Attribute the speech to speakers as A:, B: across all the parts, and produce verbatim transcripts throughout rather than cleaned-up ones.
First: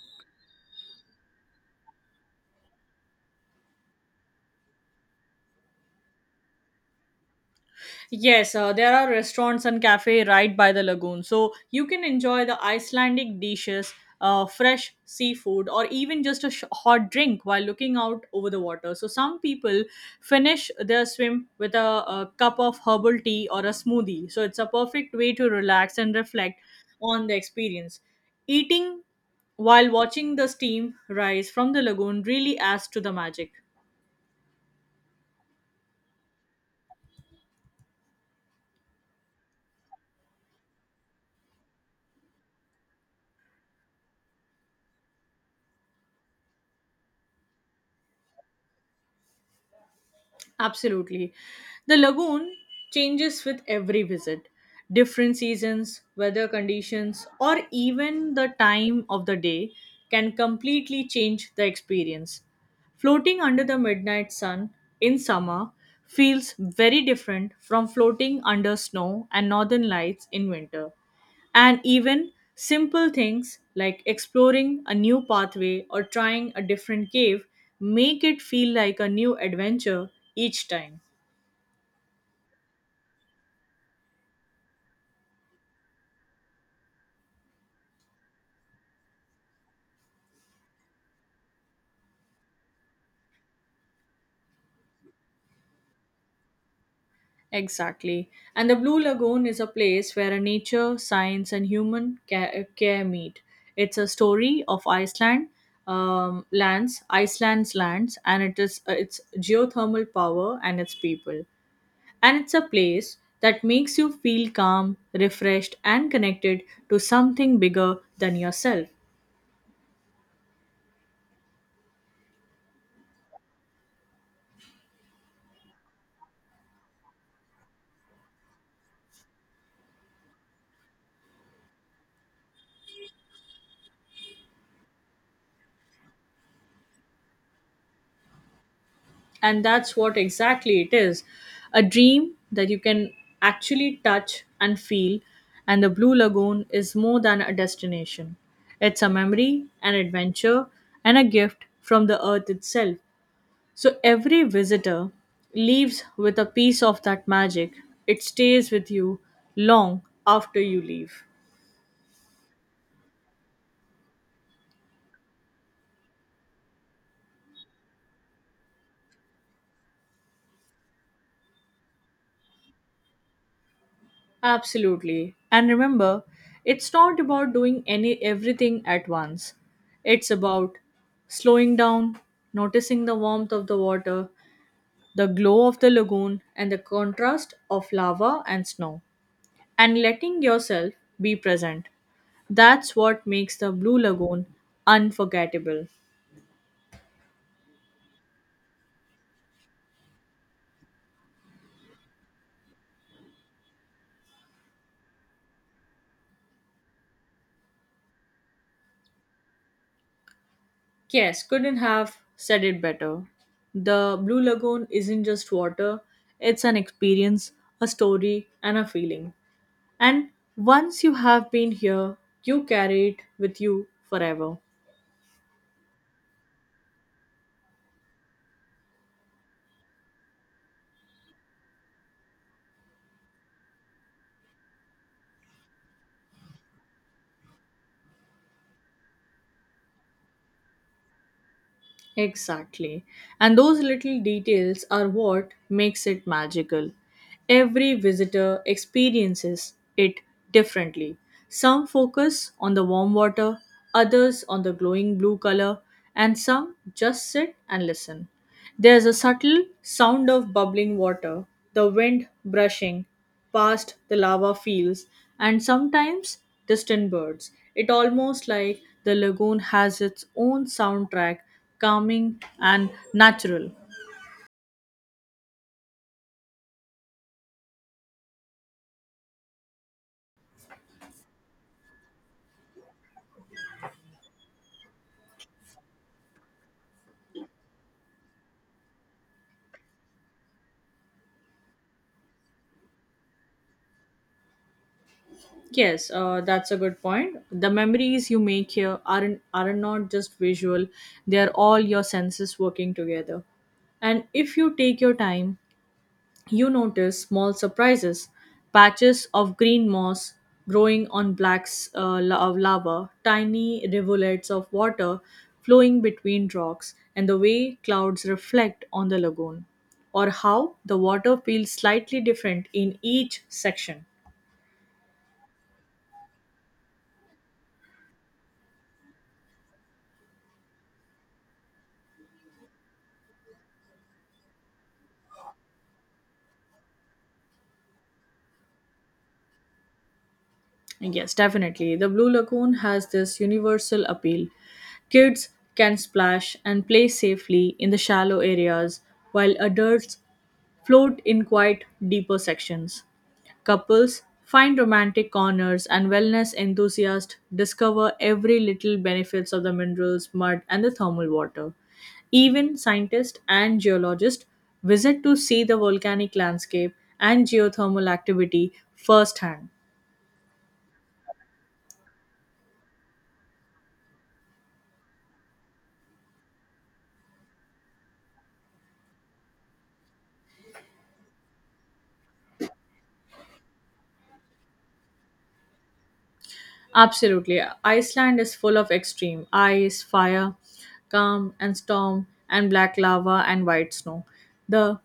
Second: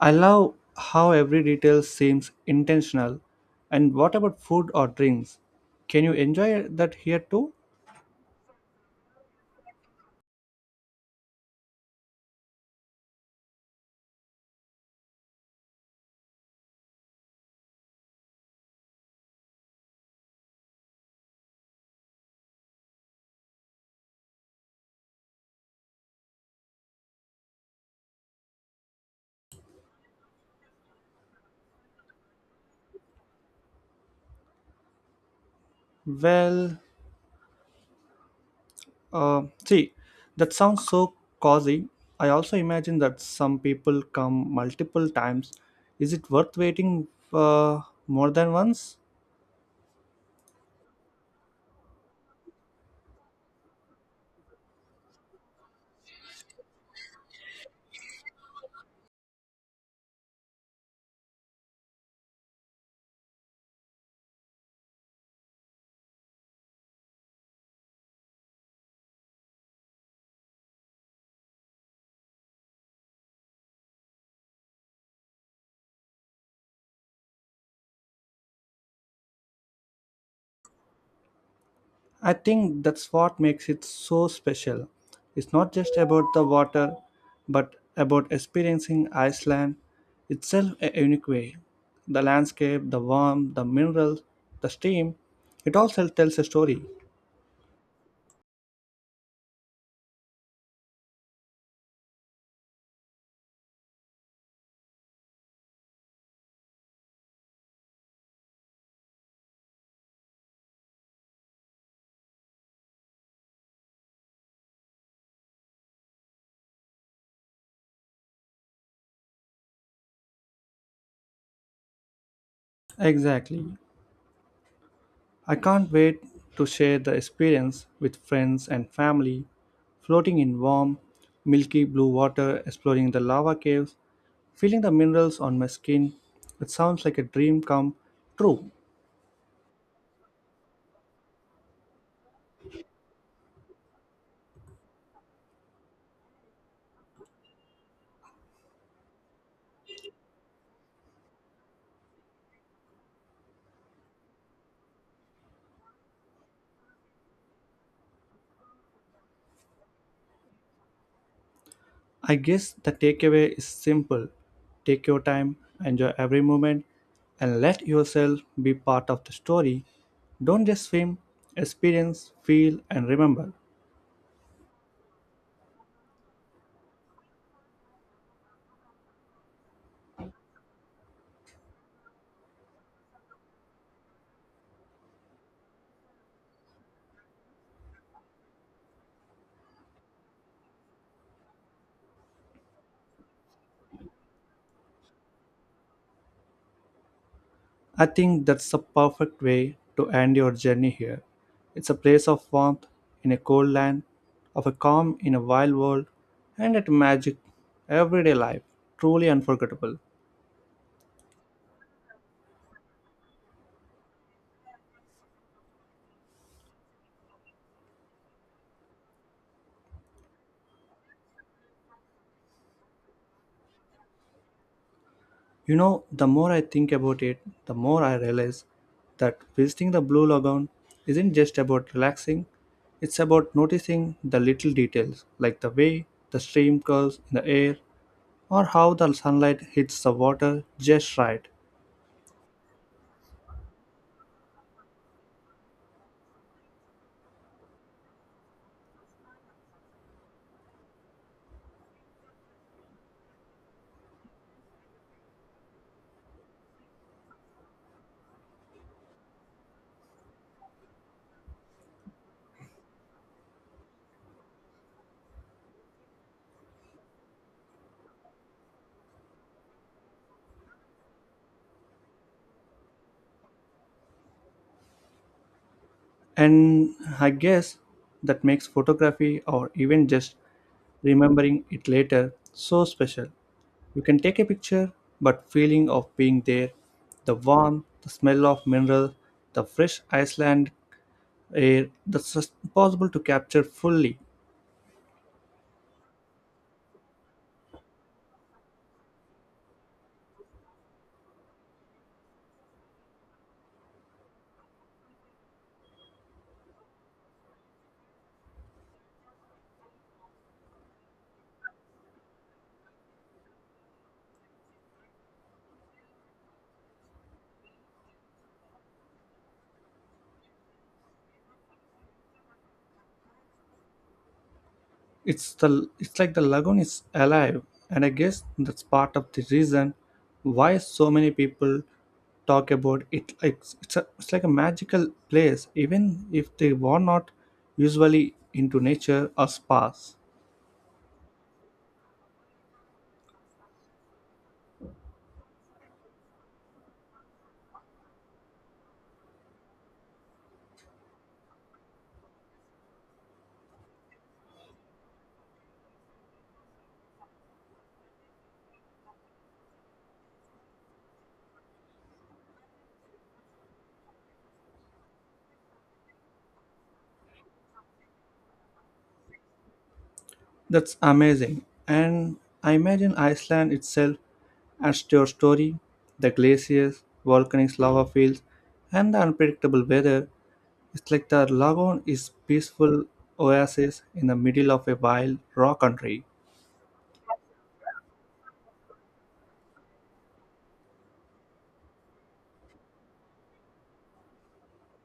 A: I love how every detail seems intentional. And what about food or drinks? Can you enjoy that here too?
B: Yes, uh, there are restaurants and cafe right by the lagoon, so you can enjoy the Icelandic dishes, uh, fresh seafood, or even just a sh- hot drink while looking out over the water. So some people finish their swim with a, a cup of herbal tea or a smoothie. So it's a perfect way to relax and reflect on the experience. Eating while watching the steam rise from the lagoon really adds to the magic.
A: Well, uh, see, that sounds so cozy. I also imagine that some people come multiple times. Is it worth waiting uh, more than once?
B: Absolutely. The lagoon changes with every visit. Different seasons, weather conditions, or even the time of the day can completely change the experience. Floating under the midnight sun in summer feels very different from floating under snow and northern lights in winter. And even simple things like exploring a new pathway or trying a different cave make it feel like a new adventure each time.
A: I think that's what makes it so special. It's not just about the water, but about experiencing Iceland itself a unique way. The landscape, the warmth, the minerals, the steam, it all tell- tells a story.
B: Exactly. And the Blue Lagoon is a place where nature, science, and human ca- care meet. It's a story of Iceland um, lands, Iceland's lands, and it is uh, its geothermal power and its people. And it's a place that makes you feel calm, refreshed, and connected to something bigger than yourself.
A: Exactly. I can't wait to share the experience with friends and family, floating in warm, milky blue water, exploring the lava caves, feeling the minerals on my skin. It sounds like a dream come true.
B: And that's what exactly it is a dream that you can actually touch and feel. And the Blue Lagoon is more than a destination, it's a memory, an adventure, and a gift from the earth itself. So every visitor leaves with a piece of that magic. It stays with you long after you leave.
A: I guess the takeaway is simple: take your time, enjoy every moment, and let yourself be part of the story. Don't just swim, experience, feel, and remember.
B: Absolutely. And remember, it's not about doing any everything at once. It's about slowing down, noticing the warmth of the water, the glow of the lagoon, and the contrast of lava and snow, and letting yourself be present. That's what makes the Blue Lagoon unforgettable.
A: I think that's the perfect way to end your journey here. It's a place of warmth in a cold land, of a calm in a wild world, and at magic everyday life, truly unforgettable.
B: Yes, couldn't have said it better. The Blue Lagoon isn't just water, it's an experience, a story, and a feeling. And once you have been here, you carry it with you forever.
A: You know, the more I think about it, the more I realize that visiting the Blue Lagoon isn't just about relaxing, it's about noticing the little details, like the way the stream curves in the air or how the sunlight hits the water just right.
B: Exactly. And those little details are what makes it magical. Every visitor experiences it differently. Some focus on the warm water, others on the glowing blue color, and some just sit and listen. There's a subtle sound of bubbling water, the wind brushing past the lava fields, and sometimes distant birds. It almost like the lagoon has its own soundtrack, calming and natural.
A: And I guess that makes photography or even just remembering it later so special. You can take a picture, but feeling of being there, the warmth, the smell of mineral, the fresh Iceland air, that's just impossible to capture fully.
B: Yes, uh, that's a good point. The memories you make here aren't are not just visual; they are all your senses working together. And if you take your time you notice small surprises, patches of green moss growing on black s- uh, la- lava, tiny rivulets of water flowing between rocks, and the way clouds reflect on the lagoon, or how the water feels slightly different in each section.
A: It's the it's like the lagoon is alive, and I guess that's part of the reason why so many people talk about it like it's, a, it's like a magical place even if they were not usually into nature or spas.
B: Yes, definitely. The Blue Lagoon has this universal appeal. Kids can splash and play safely in the shallow areas, while adults float in quite deeper sections. Couples find romantic corners, and wellness enthusiasts discover every little benefits of the minerals, mud, and the thermal water. Even scientists and geologists visit to see the volcanic landscape and geothermal activity firsthand.
A: That's amazing, and I imagine Iceland itself as your story, the glaciers, volcanic lava fields, and the unpredictable weather. It's like the lagoon is peaceful oasis in the middle of a wild raw country.
B: Absolutely. Iceland is full of extreme ice, fire, calm and storm, and black lava and white snow. The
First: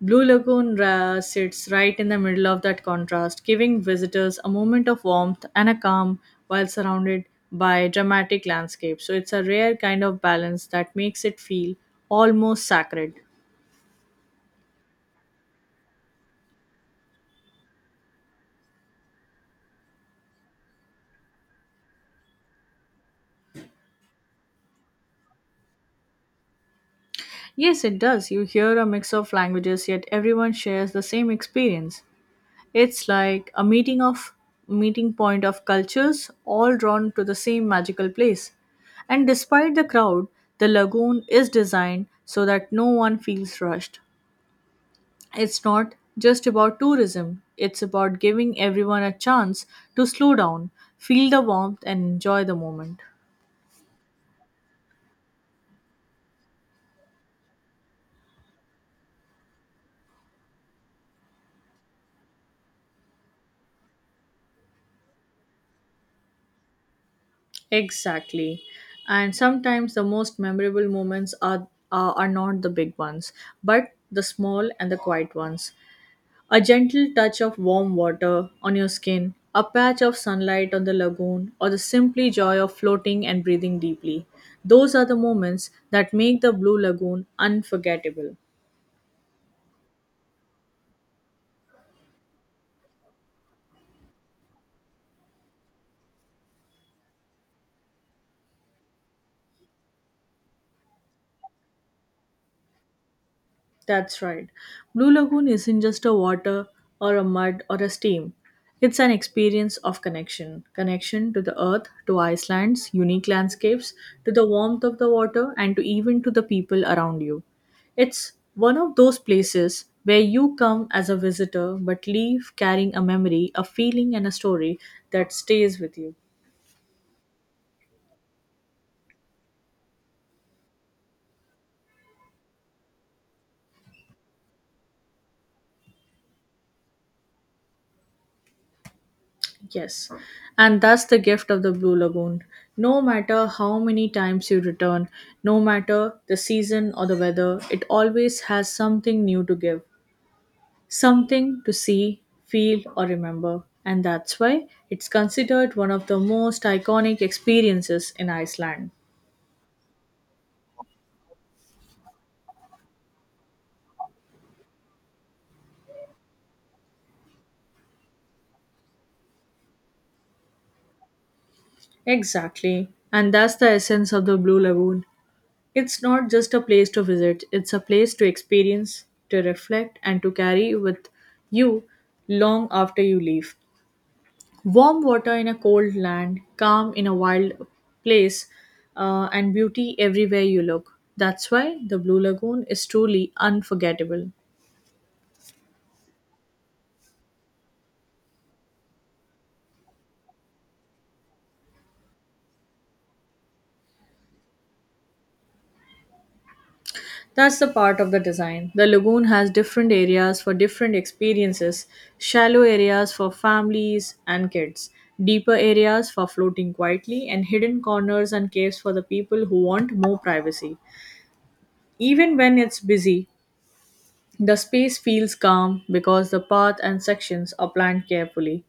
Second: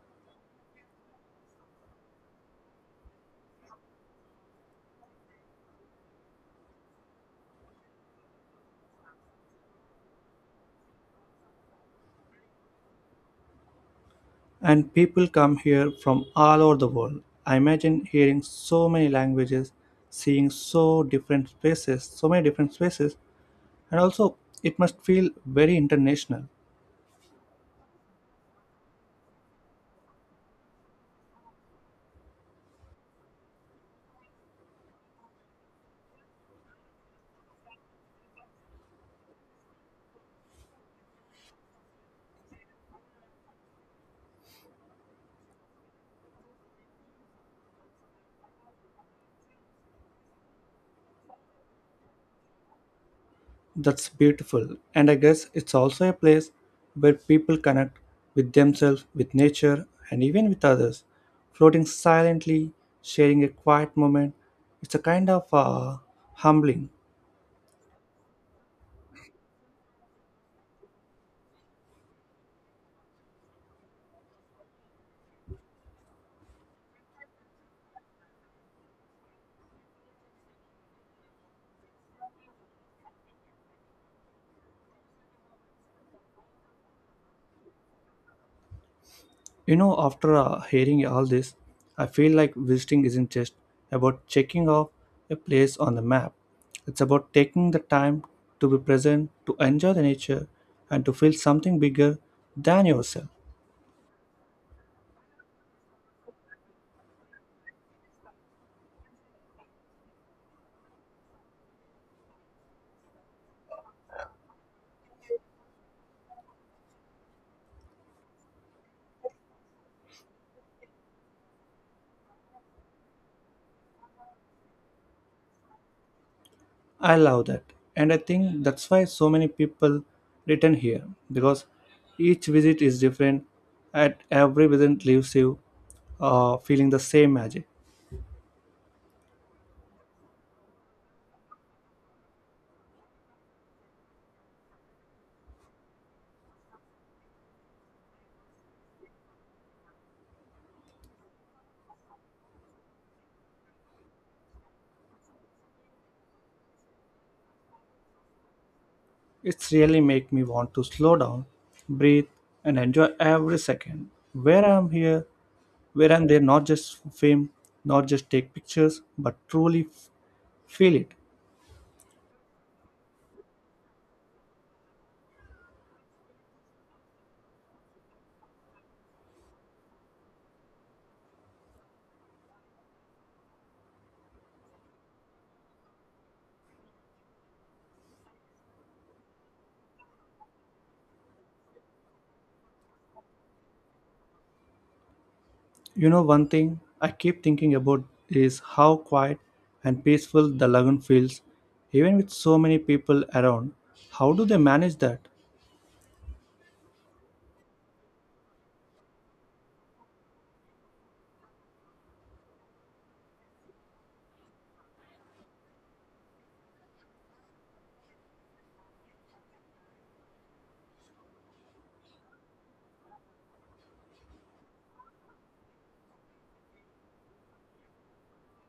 B: Blue Lagoon ra- sits right in the middle of that contrast, giving visitors a moment of warmth and a calm while surrounded by dramatic landscapes. So it's a rare kind of balance that makes it feel almost sacred.
A: And people come here from all over the world. I imagine hearing so many languages, seeing so different spaces, so many different spaces, and also it must feel very international.
B: Yes, it does. You hear a mix of languages, yet everyone shares the same experience. It's like a meeting of meeting point of cultures all drawn to the same magical place. And despite the crowd, the lagoon is designed so that no one feels rushed. It's not just about tourism, it's about giving everyone a chance to slow down, feel the warmth and enjoy the moment.
A: That's beautiful. And I guess it's also a place where people connect with themselves, with nature, and even with others. Floating silently, sharing a quiet moment, it's a kind of uh, humbling.
B: Exactly. And sometimes the most memorable moments are are, are not the big ones, but the small and the quiet ones. A gentle touch of warm water on your skin, a patch of sunlight on the lagoon, or the simply joy of floating and breathing deeply. Those are the moments that make the Blue Lagoon unforgettable.
A: You know, after uh, hearing all this, I feel like visiting isn't just about checking off a place on the map. It's about taking the time to be present, to enjoy the nature, and to feel something bigger than yourself.
B: That's right. Blue Lagoon isn't just a water or a mud or a steam. It's an experience of connection. Connection to the earth, to Iceland's unique landscapes, to the warmth of the water, and to even to the people around you. It's one of those places where you come as a visitor but leave carrying a memory, a feeling, and a story that stays with you.
A: I love that. And I think that's why so many people return here because each visit is different. At every visit leaves you uh, feeling the same magic.
B: Yes, and that's the gift of the Blue Lagoon. No matter how many times you return, no matter the season or the weather, it always has something new to give, something to see, feel, or remember. And that's why it's considered one of the most iconic experiences in Iceland.
A: It's really make me want to slow down, breathe, and enjoy every second. Where I'm here, where I'm there, not just for fame, not just take pictures, but truly f- feel it.
B: Exactly. And that's the essence of the Blue Lagoon. It's not just a place to visit, it's a place to experience, to reflect, and to carry with you long after you leave. Warm water in a cold land, calm in a wild place, uh, and beauty everywhere you look. That's why the Blue Lagoon is truly unforgettable.
A: You know, one thing I keep thinking about is how quiet and peaceful the lagoon feels, even with so many people around. How do they manage that?
B: That's the part of the design. The lagoon has different areas for different experiences shallow areas for families and kids, deeper areas for floating quietly, and hidden corners and caves for the people who want more privacy. Even when it's busy, the space feels calm because the path and sections are planned carefully.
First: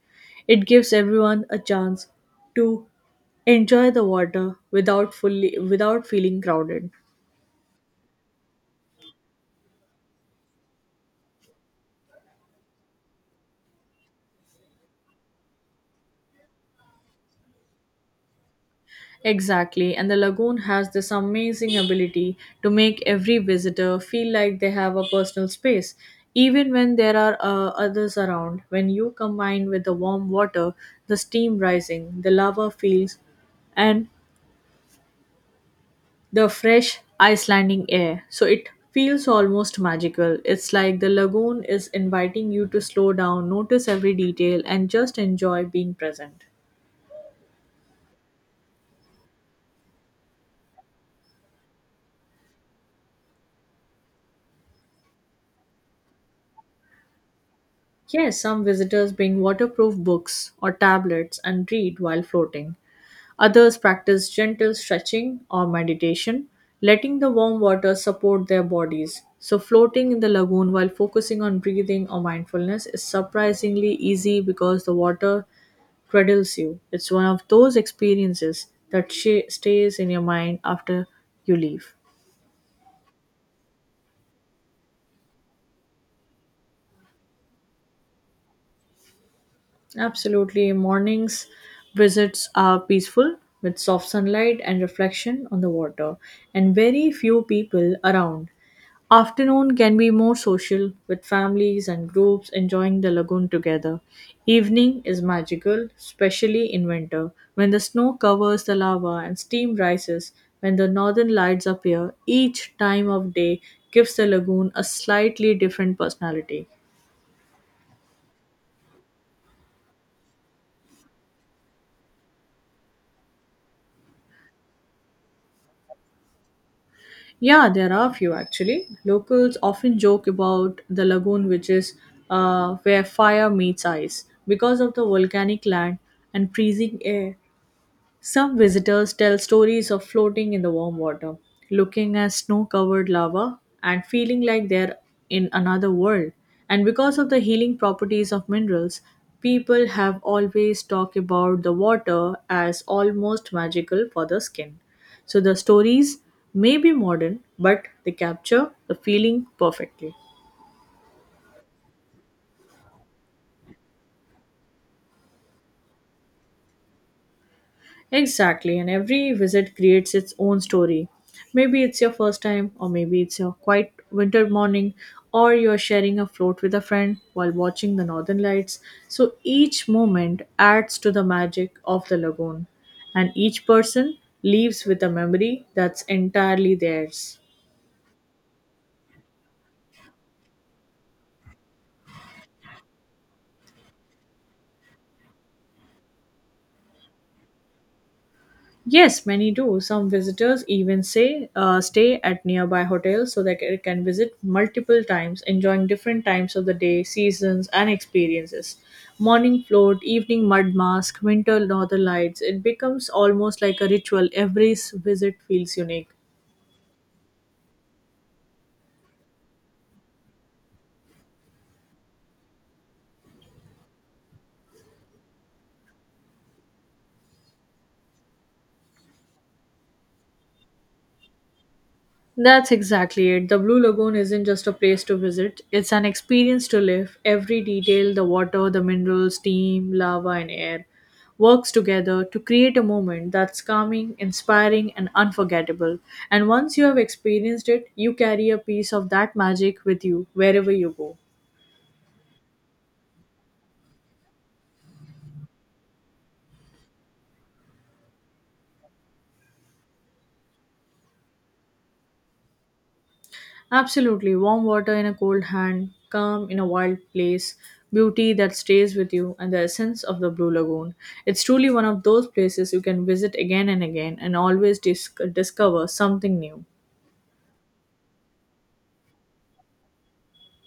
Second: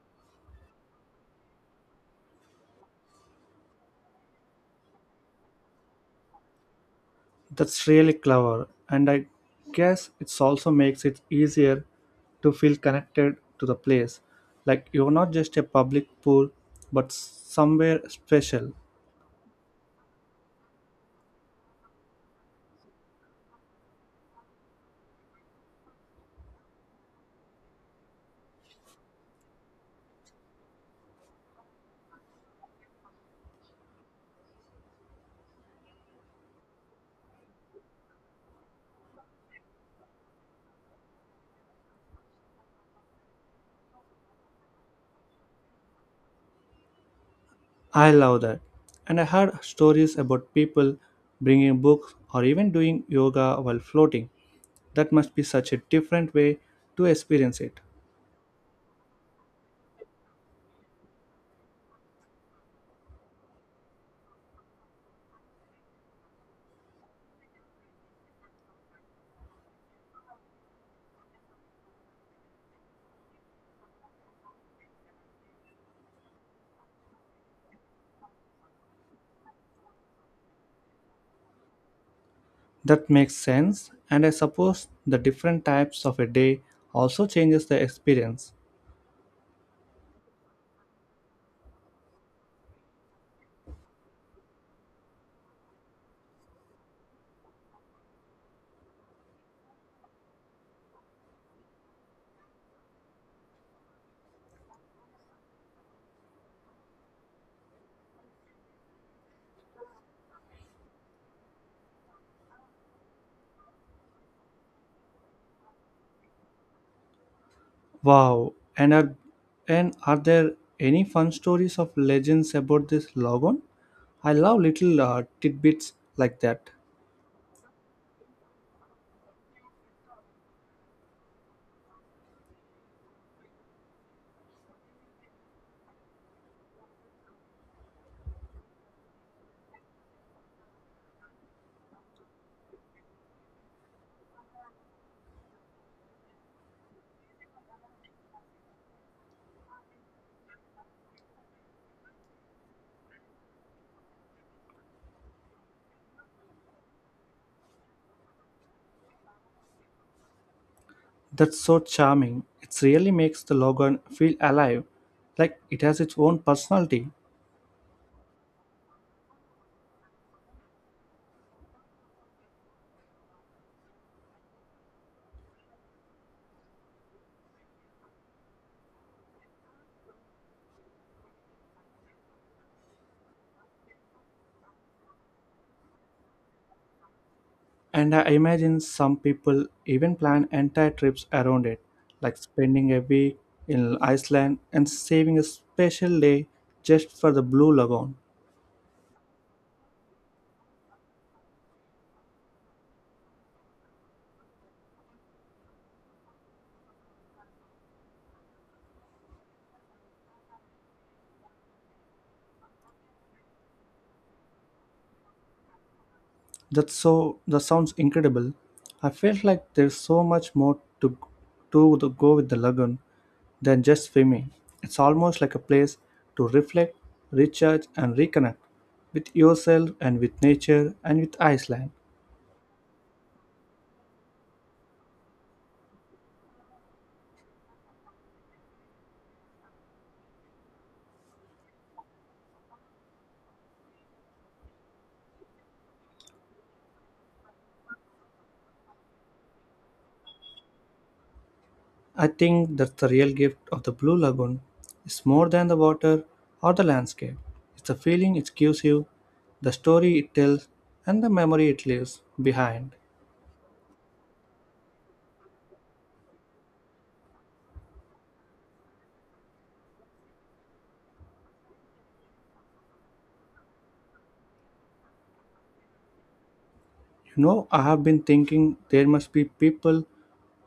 B: It gives everyone a chance to enjoy the water without fully without feeling crowded.
A: That's really clever, and I guess it also makes it easier to feel connected to the place. Like you're not just a public pool, but somewhere special.
B: Exactly, and the lagoon has this amazing ability to make every visitor feel like they have a personal space, even when there are uh, others around. When you combine with the warm water, the steam rising, the lava fields, and the fresh Icelandic air, so it feels almost magical. It's like the lagoon is inviting you to slow down, notice every detail, and just enjoy being present.
A: I love that. And I heard stories about people bringing books or even doing yoga while floating. That must be such a different way to experience it.
B: Yes, some visitors bring waterproof books or tablets and read while floating. Others practice gentle stretching or meditation, letting the warm water support their bodies. So, floating in the lagoon while focusing on breathing or mindfulness is surprisingly easy because the water cradles you. It's one of those experiences that sh- stays in your mind after you leave.
A: That makes sense, and I suppose the different types of a day also changes the experience.
B: Absolutely. Mornings visits are peaceful with soft sunlight and reflection on the water, and very few people around. Afternoon can be more social with families and groups enjoying the lagoon together. Evening is magical, especially in winter, when the snow covers the lava and steam rises when the northern lights appear. Each time of day gives the lagoon a slightly different personality.
A: Wow, and are, and are there any fun stories of legends about this logon? I love little uh, tidbits like that.
B: Yeah, there are a few actually. Locals often joke about the lagoon, which is uh, where fire meets ice because of the volcanic land and freezing air. Some visitors tell stories of floating in the warm water, looking at snow covered lava, and feeling like they're in another world. And because of the healing properties of minerals, people have always talked about the water as almost magical for the skin. So the stories may be modern, but they capture the feeling perfectly.
A: That's so charming. It really makes the logon feel alive, like it has its own personality.
B: Exactly, and every visit creates its own story. Maybe it's your first time, or maybe it's your quiet winter morning, or you're sharing a float with a friend while watching the northern lights. So each moment adds to the magic of the lagoon, and each person leaves with a memory that's entirely theirs.
A: And I imagine some people even plan entire trips around it, like spending a week in Iceland and saving a special day just for the Blue Lagoon.
B: Yes, many do. Some visitors even say uh, stay at nearby hotels so they ca- can visit multiple times, enjoying different times of the day, seasons, and experiences. Morning float, evening mud mask, winter northern lights. It becomes almost like a ritual. Every s- visit feels unique.
A: That's so that sounds incredible. I felt like there's so much more to to the, go with the lagoon than just swimming. It's almost like a place to reflect, recharge, and reconnect with yourself and with nature and with Iceland.
B: That's exactly it. The Blue Lagoon isn't just a place to visit, it's an experience to live. Every detail the water, the minerals, steam, lava, and air works together to create a moment that's calming, inspiring, and unforgettable. And once you have experienced it, you carry a piece of that magic with you wherever you go.
A: I think that's the real gift of the Blue Lagoon. It's more than the water or the landscape. It's the feeling it gives you, the story it tells, and the memory it leaves behind.
B: Absolutely. Warm water in a cold hand, calm in a wild place, beauty that stays with you, and the essence of the Blue Lagoon. It's truly one of those places you can visit again and again and always dis- discover something new.
A: You know, I have been thinking there must be people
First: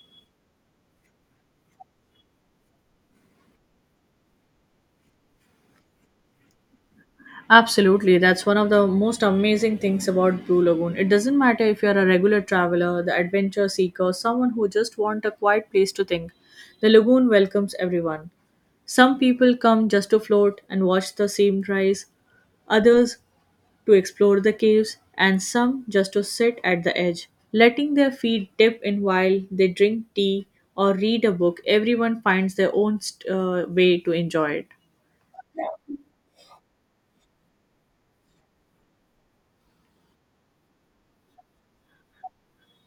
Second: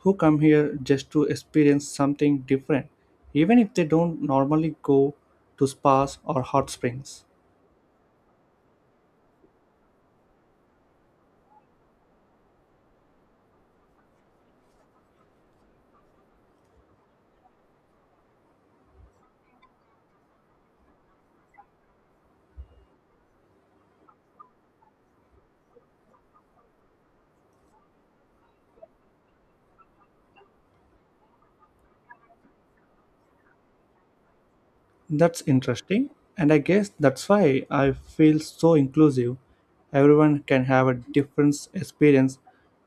A: who come here just to experience something different, even if they don't normally go to spas or hot springs.
B: Absolutely. That's one of the most amazing things about Blue Lagoon. It doesn't matter if you're a regular traveler, the adventure seeker, someone who just wants a quiet place to think. The lagoon welcomes everyone. Some people come just to float and watch the sea rise. Others to explore the caves, and some just to sit at the edge, letting their feet dip in while they drink tea or read a book. Everyone finds their own st- uh, way to enjoy it.
A: That's interesting, and I guess that's why I feel so inclusive. Everyone can have a different experience,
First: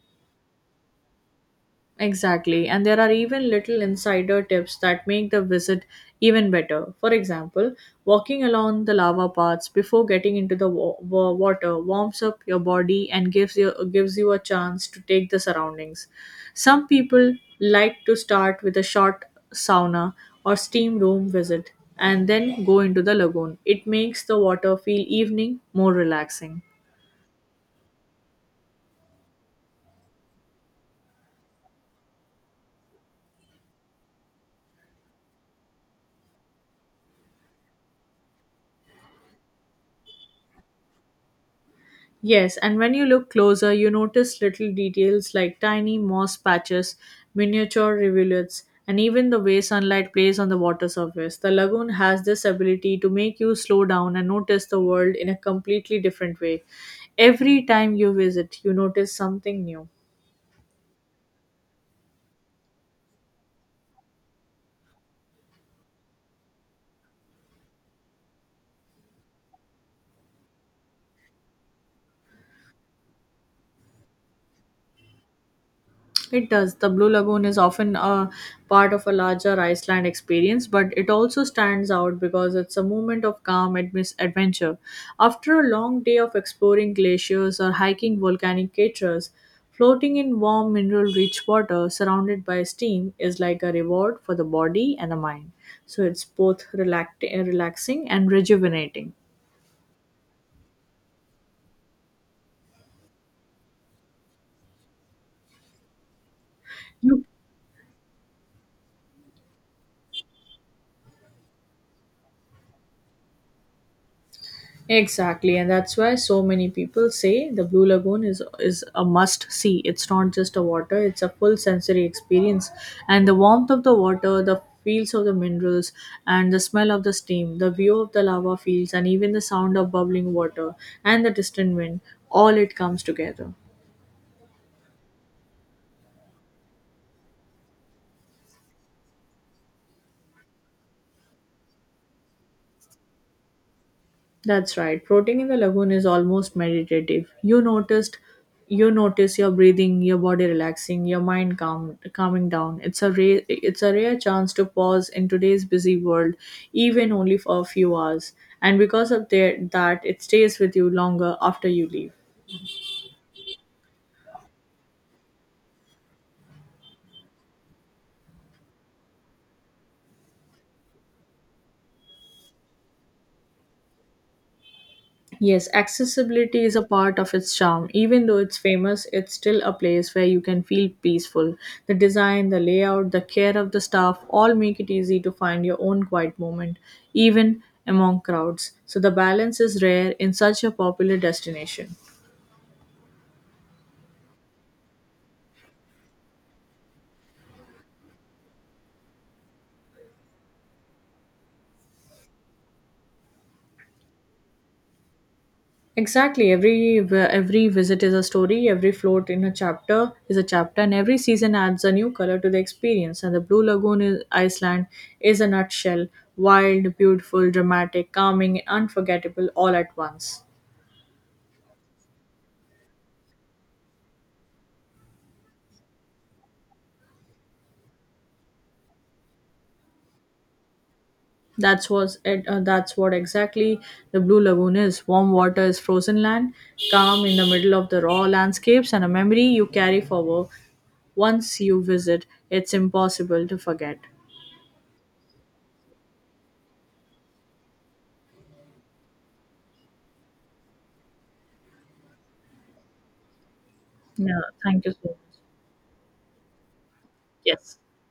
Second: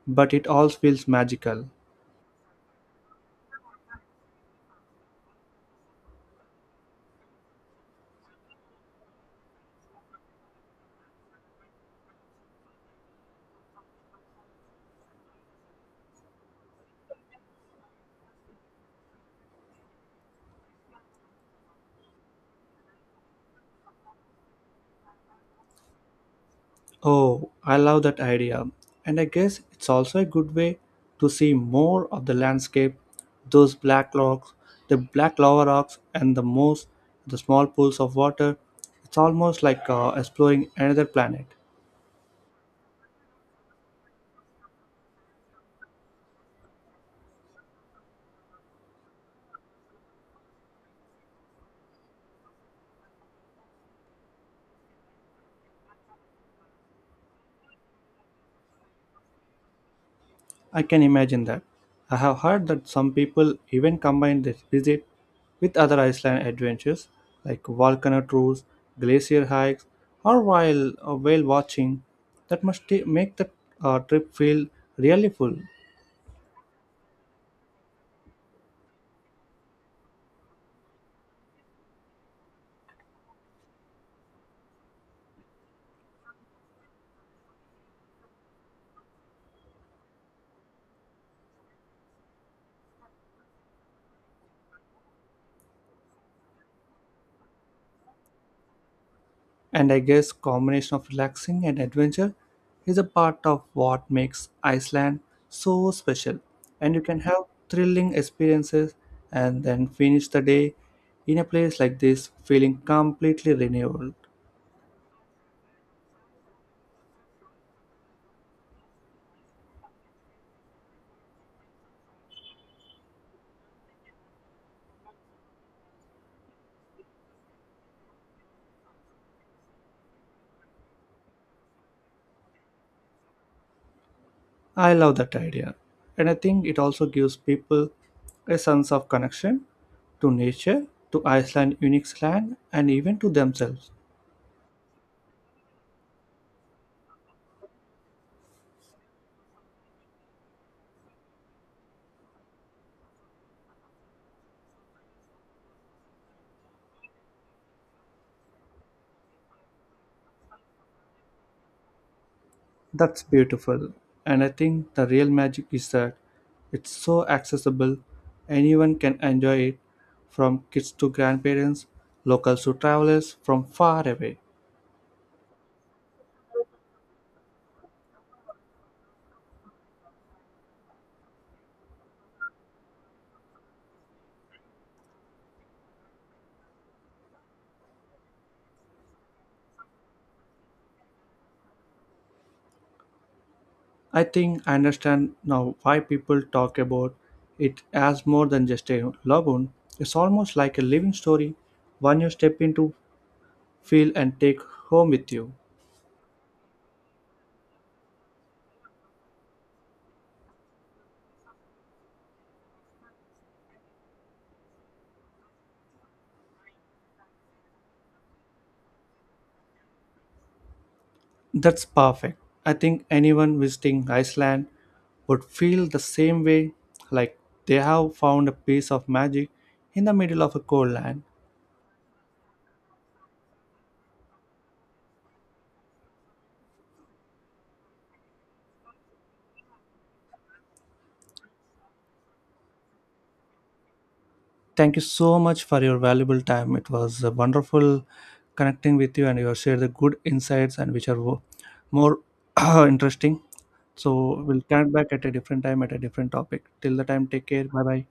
A: but it all feels magical.
B: Exactly, and there are even little insider tips that make the visit even better. For example, walking along the lava paths before getting into the wa- wa- water warms up your body and gives you gives you a chance to take the surroundings. Some people like to start with a short sauna or steam room visit and then go into the lagoon. It makes the water feel evening more relaxing.
A: Oh, I love that idea, and I guess it's also a good way to see more of the landscape, those black rocks, the black lava rocks, and the most the small pools of water. It's almost like uh, exploring another planet.
B: Yes, and when you look closer, you notice little details like tiny moss patches, miniature rivulets, and even the way sunlight plays on the water surface. The lagoon has this ability to make you slow down and notice the world in a completely different way. Every time you visit, you notice something new.
A: I can imagine that. I have heard that some people even combine this visit with other Iceland adventures like volcano tours, glacier hikes, or while uh, whale watching. That must ta- make the uh, trip feel really full.
B: It does. The Blue Lagoon is often a part of a larger Iceland experience, but it also stands out because it's a moment of calm admis- adventure. After a long day of exploring glaciers or hiking volcanic craters, floating in warm mineral rich water surrounded by steam is like a reward for the body and the mind. So it's both relact- relaxing and rejuvenating.
A: And I guess combination of relaxing and adventure is a part of what makes Iceland so special. And you can have thrilling experiences and then finish the day in a place like this feeling completely renewed.
B: Exactly, and that's why so many people say the Blue Lagoon is is a must see. It's not just a water; it's a full sensory experience. And the warmth of the water, the feels of the minerals, and the smell of the steam, the view of the lava fields, and even the sound of bubbling water and the distant wind—all it comes together.
A: I love that idea. And I think it also gives people a sense of connection to nature, to Iceland unique land, and even to themselves.
B: That's right. Floating in the lagoon is almost meditative. You noticed you notice your breathing, your body relaxing, your mind calm, calming down. It's a rare, it's a rare chance to pause in today's busy world, even only for a few hours. And because of the, that, it stays with you longer after you leave.
A: That's beautiful. And I think the real magic is that it's so accessible. Anyone can enjoy it, from kids to grandparents, locals to travelers from far away.
B: Yes, accessibility is a part of its charm. Even though it's famous, it's still a place where you can feel peaceful. The design, the layout, the care of the staff all make it easy to find your own quiet moment, even among crowds. So the balance is rare in such a popular destination.
A: I think I understand now why people talk about it as more than just a lagoon. It's almost like a living story, one you step into, feel, and take home with you.
B: Exactly. Every v- every visit is a story. Every float in a chapter is a chapter, and every season adds a new color to the experience. And the Blue Lagoon is Iceland is a nutshell: wild, beautiful, dramatic, calming, unforgettable, all at once.
A: That's perfect. I think anyone visiting Iceland would feel the same way, like they have found a piece of magic in the middle of a cold land.
B: That's was it. Uh, that's what exactly the Blue Lagoon is. Warm water is frozen land, calm in the middle of the raw landscapes, and a memory you carry forward. Once you visit, it's impossible to forget.
A: Thank you so much for your valuable time. It was uh, wonderful connecting with you, and you have shared the good insights and which are wo- more interesting.
B: Yeah.
A: So we'll
B: Thank
A: connect
B: you so
A: back
B: much.
A: at a different time at a different topic. Till the time, take care.
B: Yes.
A: Bye bye.